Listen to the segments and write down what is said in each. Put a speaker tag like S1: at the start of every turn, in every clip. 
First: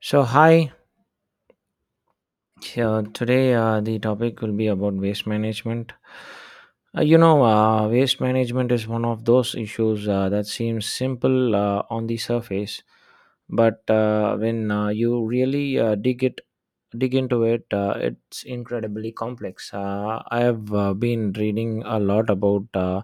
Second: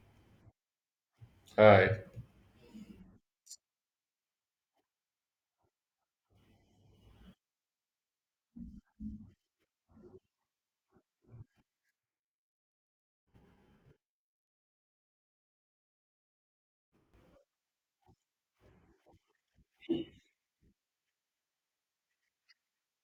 S1: So, hi.
S2: Right.
S1: Today, the topic will be about waste management. Waste management is one of those issues that seems simple on the surface, but when you really dig into it, it's incredibly complex. I have been reading a lot about uh,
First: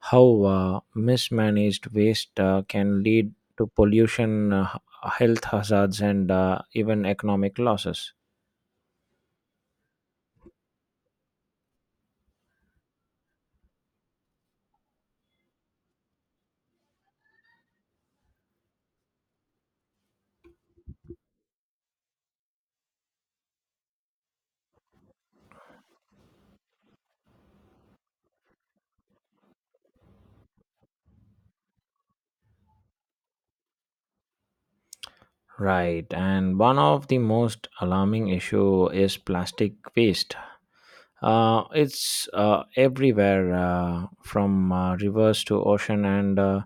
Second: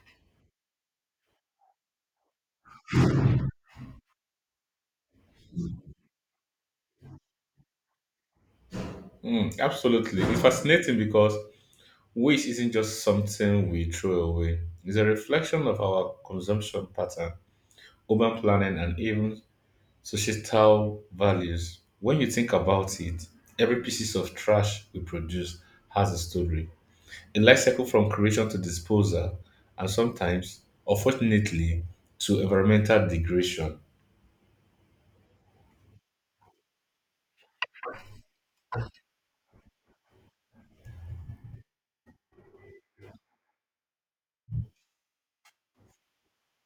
S1: how uh, mismanaged waste can lead to pollution, health hazards, and even economic losses.
S2: Mm, absolutely. It's fascinating because waste isn't just something we throw away. It's a reflection of our consumption pattern, urban planning, and even societal values. When you think about it, every piece of trash we produce has a story, a life cycle from creation to disposal, and sometimes, unfortunately, to environmental degradation.
S1: Right, and one of the most alarming issue is plastic waste. It's everywhere from rivers to ocean, and uh,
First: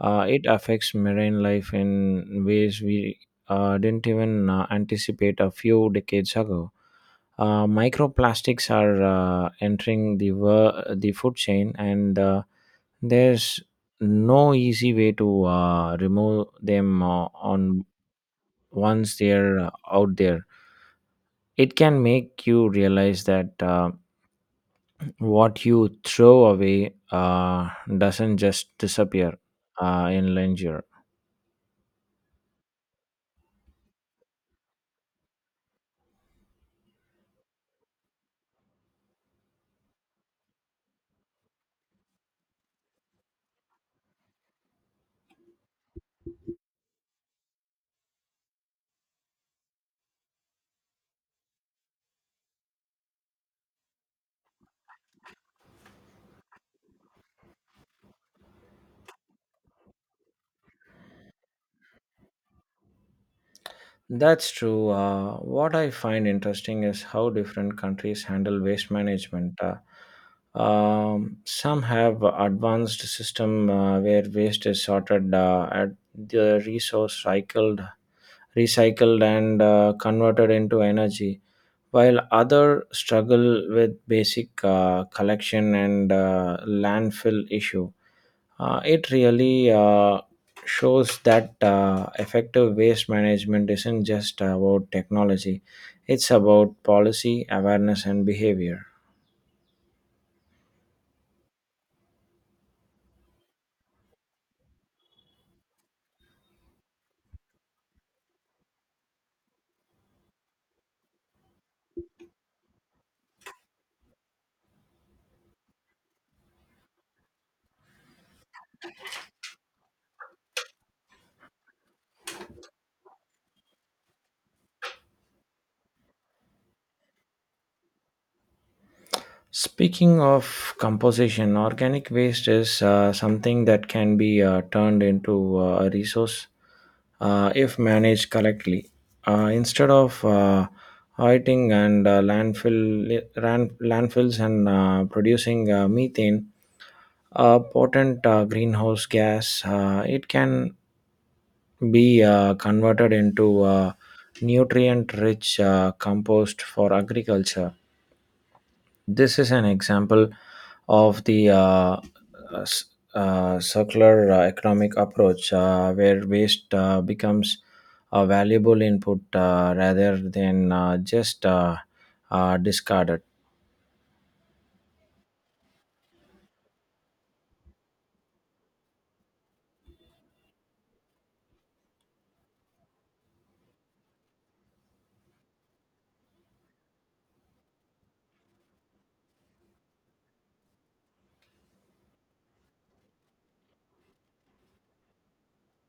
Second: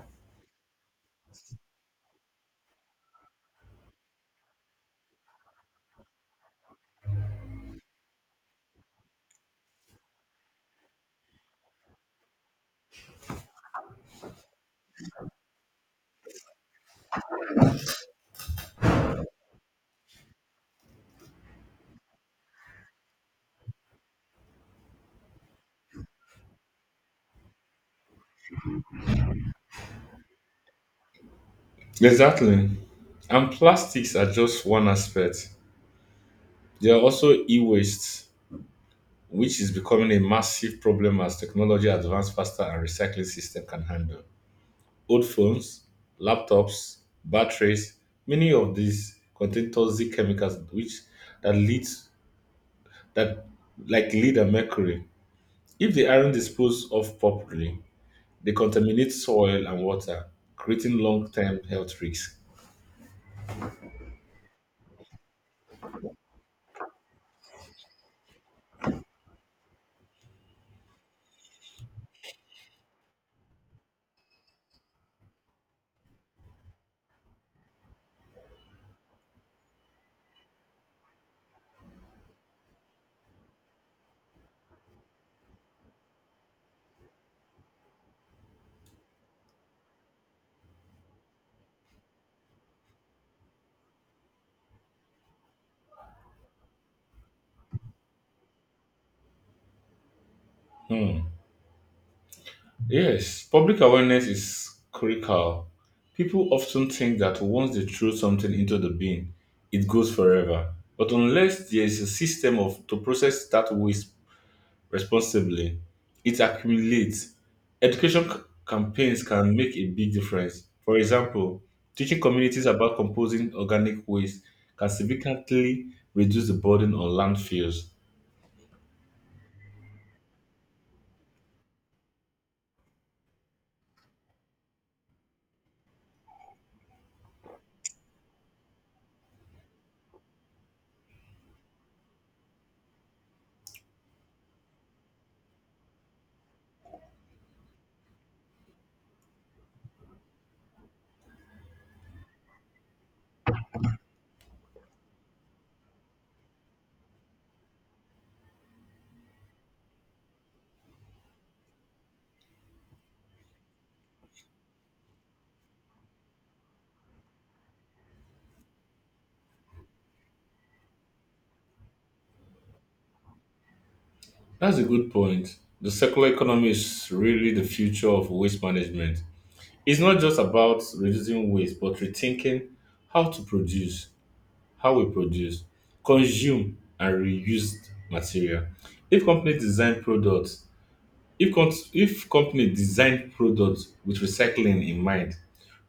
S1: uh, it affects marine life in ways we didn't even anticipate a few decades ago. Microplastics are entering the food chain, and there's no easy way to remove them on once they're out there. It can make you realize that what you throw away doesn't just disappear in linger.
S2: Exactly. And plastics are just one aspect. They are also e waste which is becoming a massive problem as technology advances faster and recycling system can handle. Old phones, laptops, batteries, many of these contain toxic chemicals which that leads that like lead and mercury. If they aren't disposed of properly, they contaminate soil and water, creating long-term health risks.
S1: That's true, what I find interesting is how different countries handle waste management. Some have advanced system where waste is sorted at the resource cycled, recycled, and converted into energy, while others struggle with basic collection and landfill issue. It really shows that effective waste management isn't just about technology, it's about policy, awareness, and behavior.
S2: Hmm. Yes, public awareness is critical. People often think that once they throw something into the bin, it goes forever. But unless there is a system of to process that waste responsibly, it accumulates. Education c- Campaigns can make a big difference. For example, teaching communities about composing organic waste can significantly reduce the burden on landfills.
S1: Speaking of composition, organic waste is something that can be turned into a resource if managed correctly. Instead of hoarding and landfills and producing methane, a potent greenhouse gas, it can be converted into nutrient-rich compost for agriculture. This is an example of the s- circular economic approach where waste becomes a valuable input rather than just discarded.
S2: That's a good point. The circular economy is really the future of waste management. It's not just about reducing waste, but rethinking how to produce, how we produce, consume, and reuse material. If company design products, if company design products with recycling in mind,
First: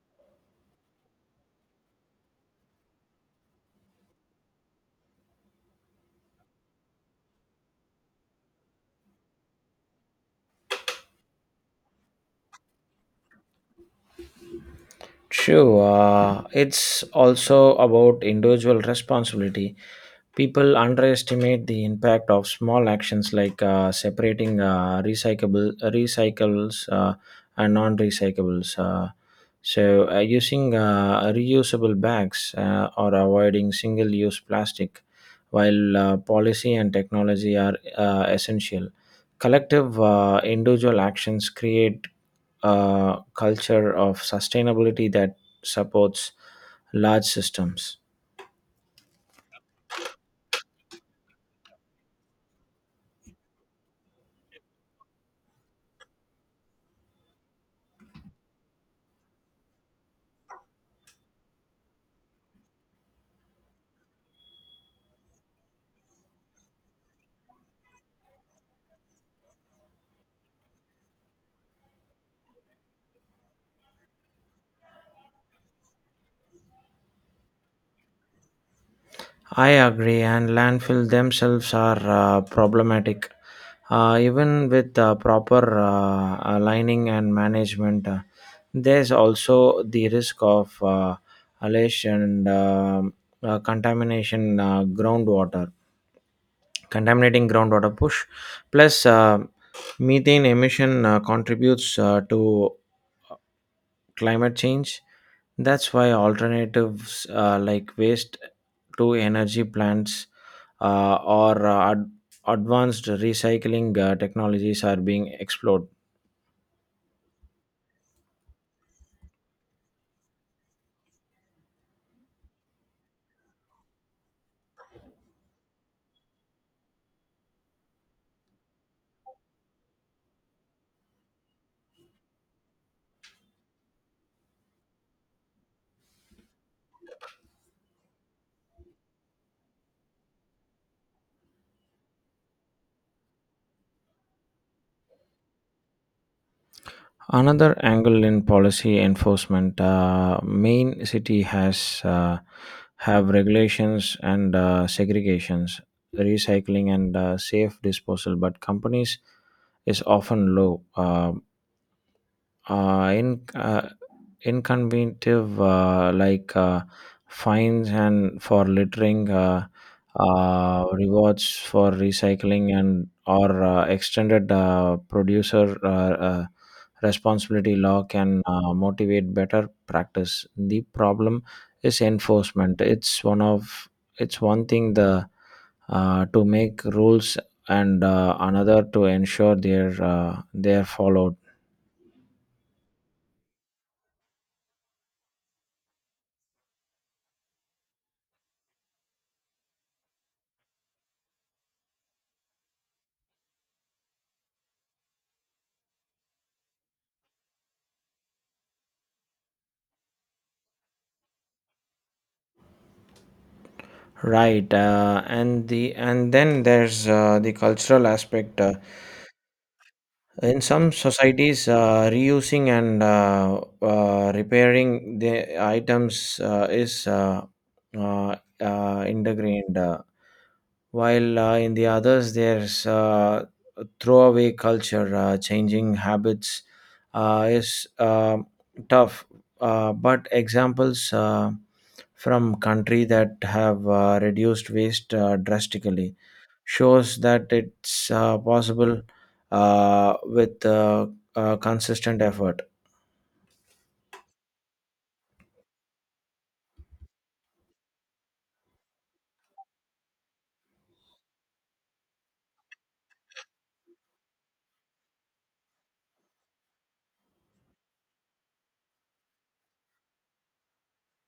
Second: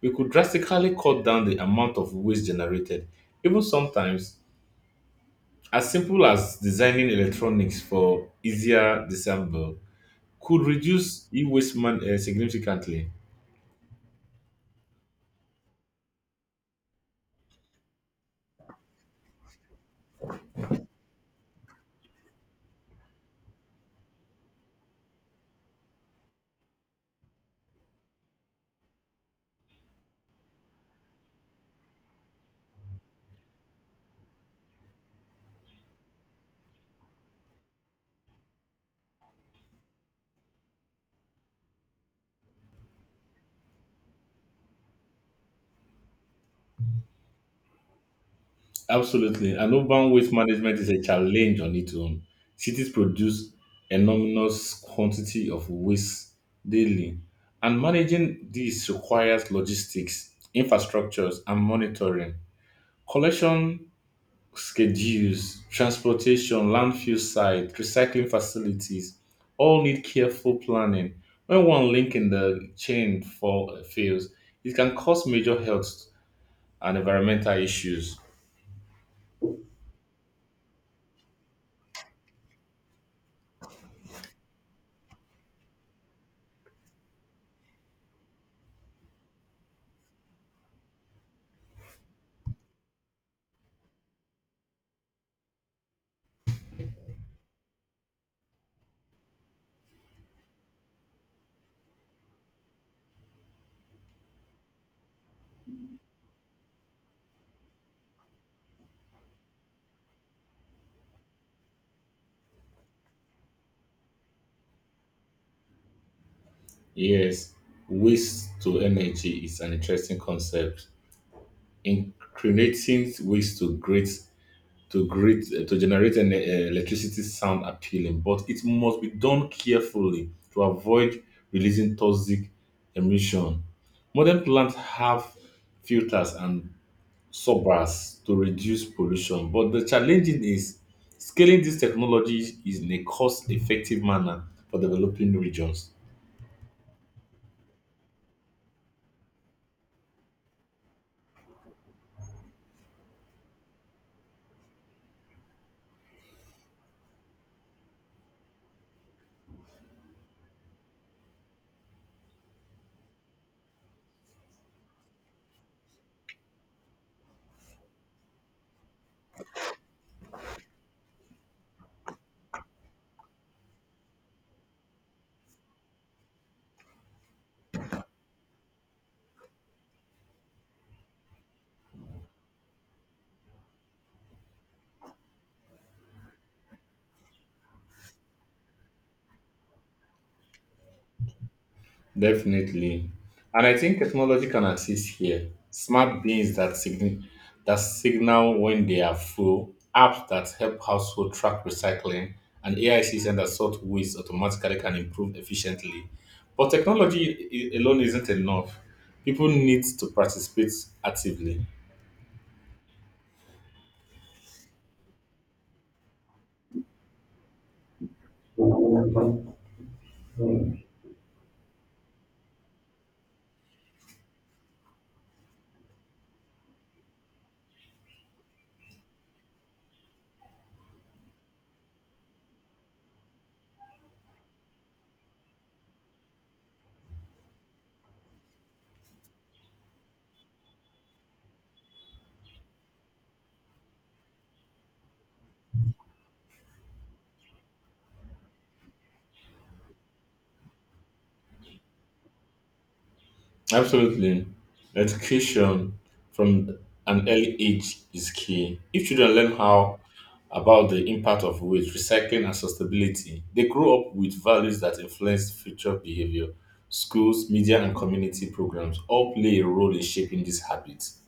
S2: we could drastically cut down the amount of waste generated. Even sometimes, as simple as designing electronics for easier disassemble could reduce significantly.
S1: Sure, it's also about individual responsibility. People underestimate the impact of small actions like separating recyclable recycles and non-recyclables. So, using reusable bags or avoiding single use plastic. While policy and technology are essential, collective individual actions create a culture of sustainability that supports large systems.
S2: Absolutely. And urban waste management is a challenge on its own. Cities produce enormous quantity of waste daily, and managing this requires logistics, infrastructures, and monitoring. Collection schedules, transportation, landfill site, recycling facilities all need careful planning. When one link in the fails, it can cause major health and environmental issues.
S1: I agree, and landfill themselves are problematic. Even with proper aligning and management, there's also the risk of alation and contamination groundwater. Contaminating groundwater push plus methane emission contributes to climate change. That's why alternatives like waste to energy plants or advanced recycling technologies are being explored.
S2: Yes, waste to energy is an interesting concept. Incriminating waste to generate an electricity sound appealing, but it must be done carefully to avoid releasing toxic emission. Modern plants have filters and subbars to reduce pollution, but the challenge is scaling this technology in a cost-effective manner for developing regions.
S1: Another angle in policy enforcement, main city has have regulations and segregations, recycling and safe disposal, but companies is often low. In Inconvenient like fines and for littering, rewards for recycling and or extended producer uh, responsibility law can motivate better practice. The problem is enforcement. It's one thing the to make rules and another to ensure their they are followed.
S2: Definitely. And I think technology can assist here. Smart beans that signal when they are full, apps that help household track recycling, and AI systems that sort waste automatically can improve efficiently. But alone isn't enough. People need to participate actively.
S1: Right, and the and then there's the cultural aspect. In some societies, reusing and repairing the items is uh, ingrained. While in the others, there's a throwaway culture. Uh, changing habits is tough. But examples from country that have reduced waste drastically shows that it's possible with consistent effort.
S2: Absolutely. Education from an early age is key. If children learn how about the impact of waste, recycling, and sustainability, they grow up with values that influence future behavior. Schools, media, and community programs all play a role in shaping these habits.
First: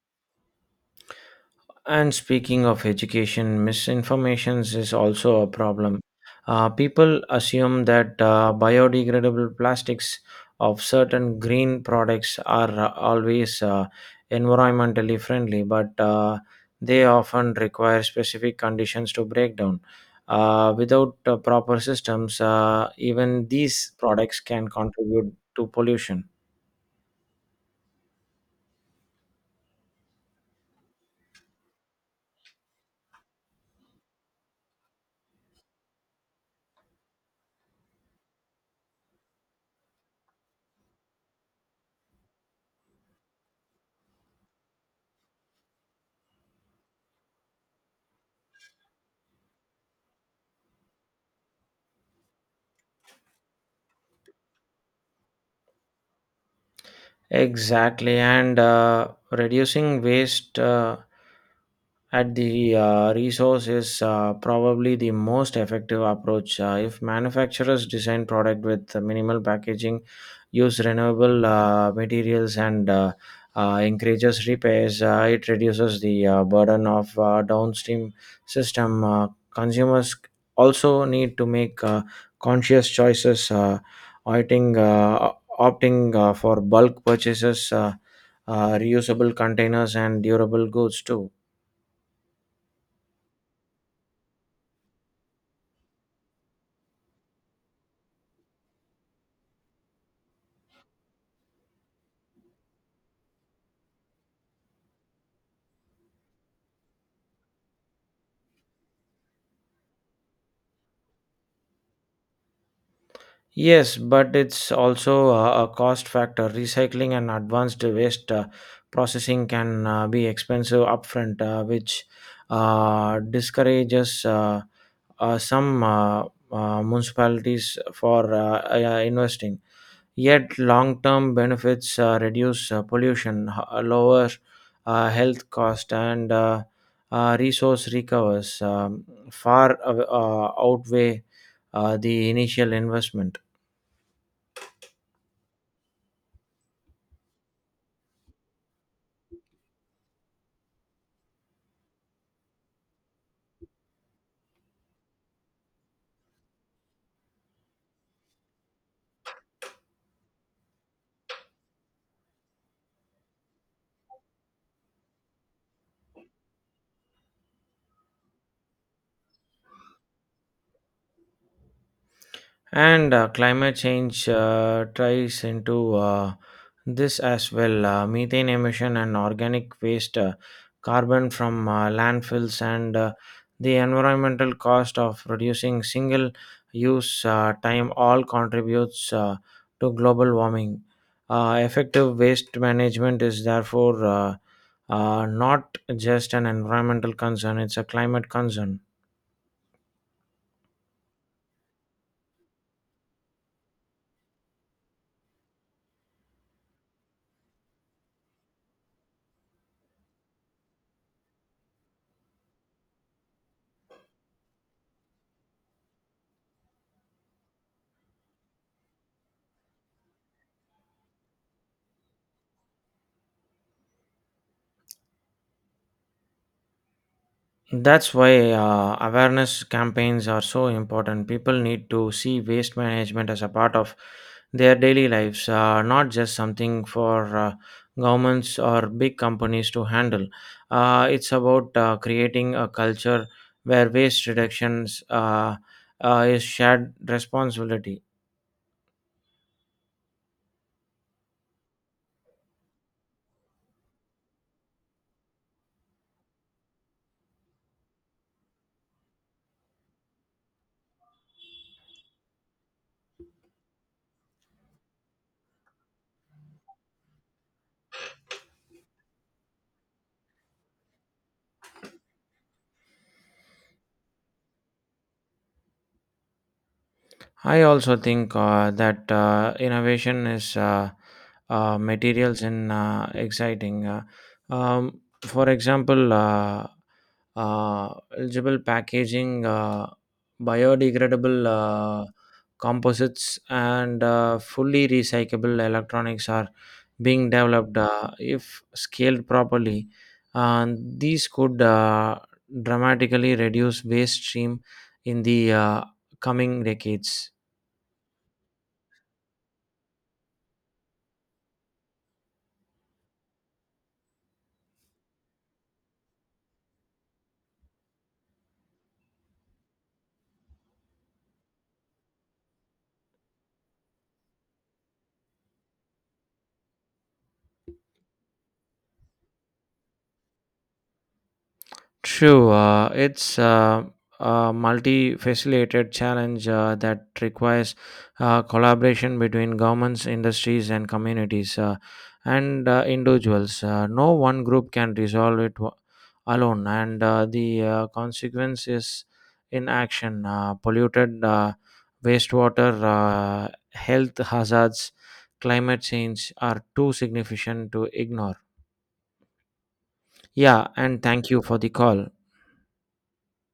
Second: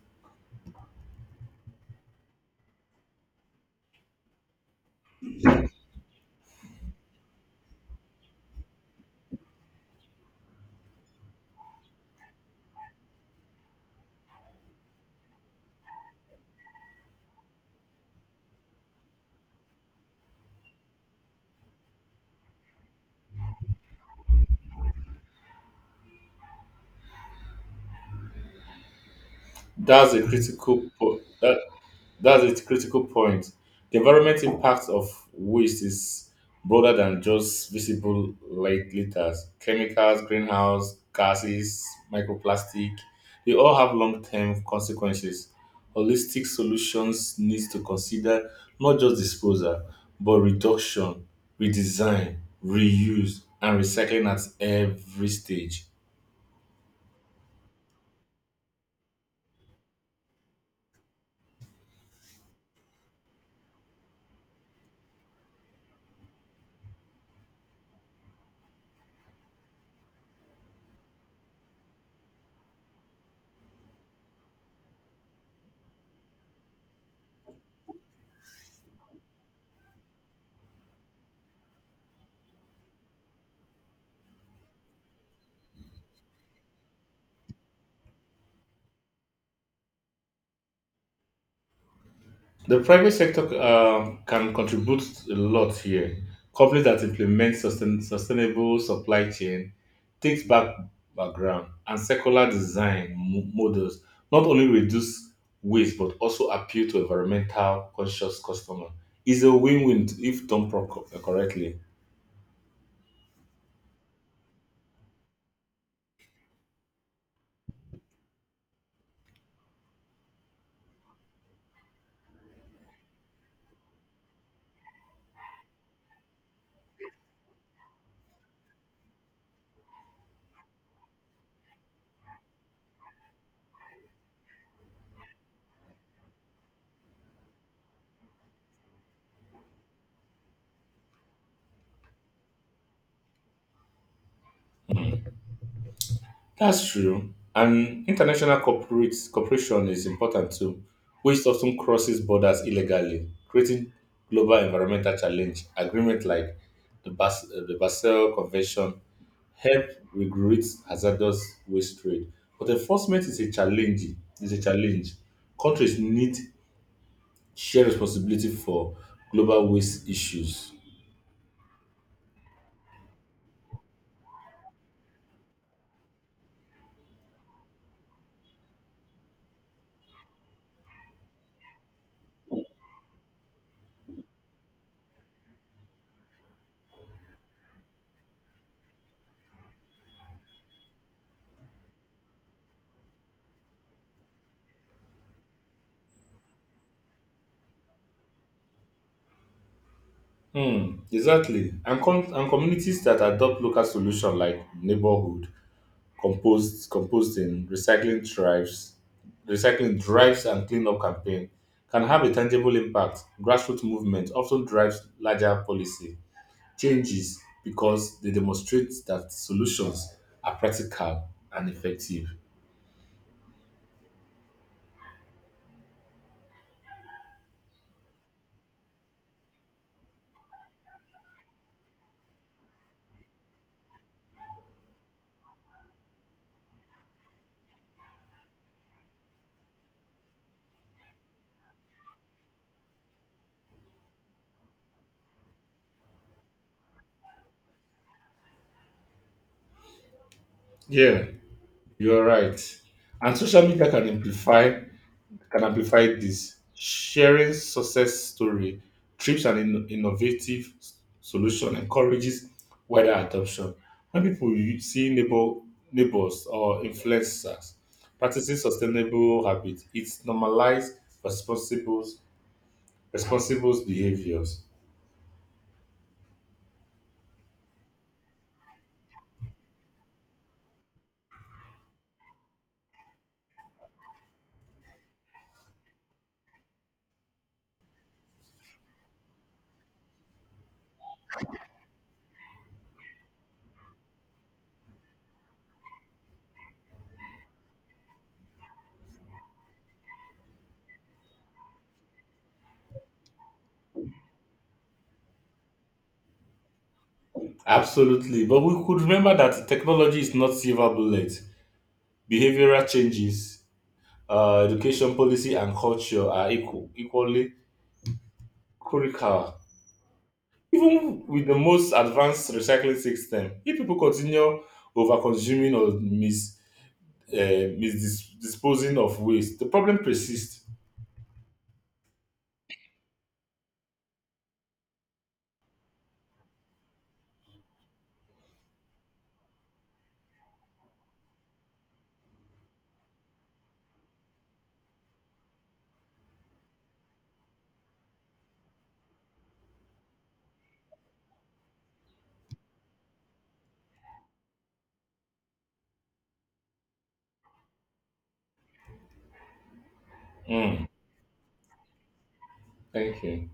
S1: And speaking of education, misinformation is also a problem. People assume that biodegradable plastics of certain green products are always environmentally friendly, but they often require specific conditions to break down. Without proper systems, even these products can contribute to pollution.
S2: That's a critical po- that, That's a critical point. The environment impact of waste is broader than just visible light litters. Chemicals, greenhouse gases, microplastic, they all have long-term consequences. Holistic solutions needs to consider not just disposal, but reduction, redesign, reuse, and recycling at every stage.
S1: Exactly, and reducing waste at the resource is probably the most effective approach. If manufacturers design product with minimal packaging, use renewable materials, and encourages repairs, it reduces the burden of downstream system. Consumers also need to make conscious choices, opting uh, opting for bulk purchases. Reusable containers and durable goods too.
S2: The private sector can contribute a lot here. Companies that implement sustainable supply chain, takes back background, and circular design models not only reduce waste but also appeal to environmental conscious customer. It's a win-win if done correctly.
S1: Yes, but it's also a cost factor. Recycling and advanced waste processing can be expensive upfront, which discourages some municipalities for investing. Yet, long term benefits reduce pollution, lower health cost, and resource recovers far outweigh the initial investment.
S2: That's true. And international corporates, cooperation is important too, which often crosses borders illegally, creating global environmental challenge. Agreement like the Basel Convention help regulate hazardous waste trade, but enforcement is a challenge. Is a challenge. Countries need shared responsibility for global waste issues.
S1: And climate change tries into this as well. Methane emission and organic waste, carbon from landfills, and the environmental cost of reducing single use time all contributes to global warming. Effective waste management is therefore not just an environmental concern, it's a climate concern.
S2: Hmm, exactly. And communities that adopt local solutions like neighborhood composting, recycling drives and cleanup campaign can have a tangible impact. Grassroots movement often drives larger policy changes because they demonstrate that solutions are practical and effective.
S1: That's why awareness campaigns are so important. People need to see waste management as a part of their daily lives, not just something for governments or big companies to handle. It's about creating a culture where waste reductions is shared responsibility.
S2: Yeah, you are right. And social media can amplify this. Sharing success story, trips, and innovative solution encourages wider adoption. When people u- see neighbors or influencers practicing sustainable habits, it normalizes responsible, responsible behaviors.
S1: I also think that innovation is materials in exciting. For example, eligible packaging, biodegradable composites, and fully recyclable electronics are being developed if scaled properly. And these could dramatically reduce waste stream in the coming decades.
S2: Absolutely, but we could remember that technology is not silver bullet. Behavioral changes, education policy, and culture are equally critical. Even with the most advanced recycling system, if people continue over-consuming or misdisposing of waste, the problem persists.
S1: True, it's a multi-facilitated challenge that requires collaboration between governments, industries, and communities, and individuals. No one group can resolve it alone, and the consequence is inaction. Polluted wastewater, health hazards, climate change are too significant to ignore. Yeah,
S2: Mm,
S1: and thank you for the call.
S2: thank you.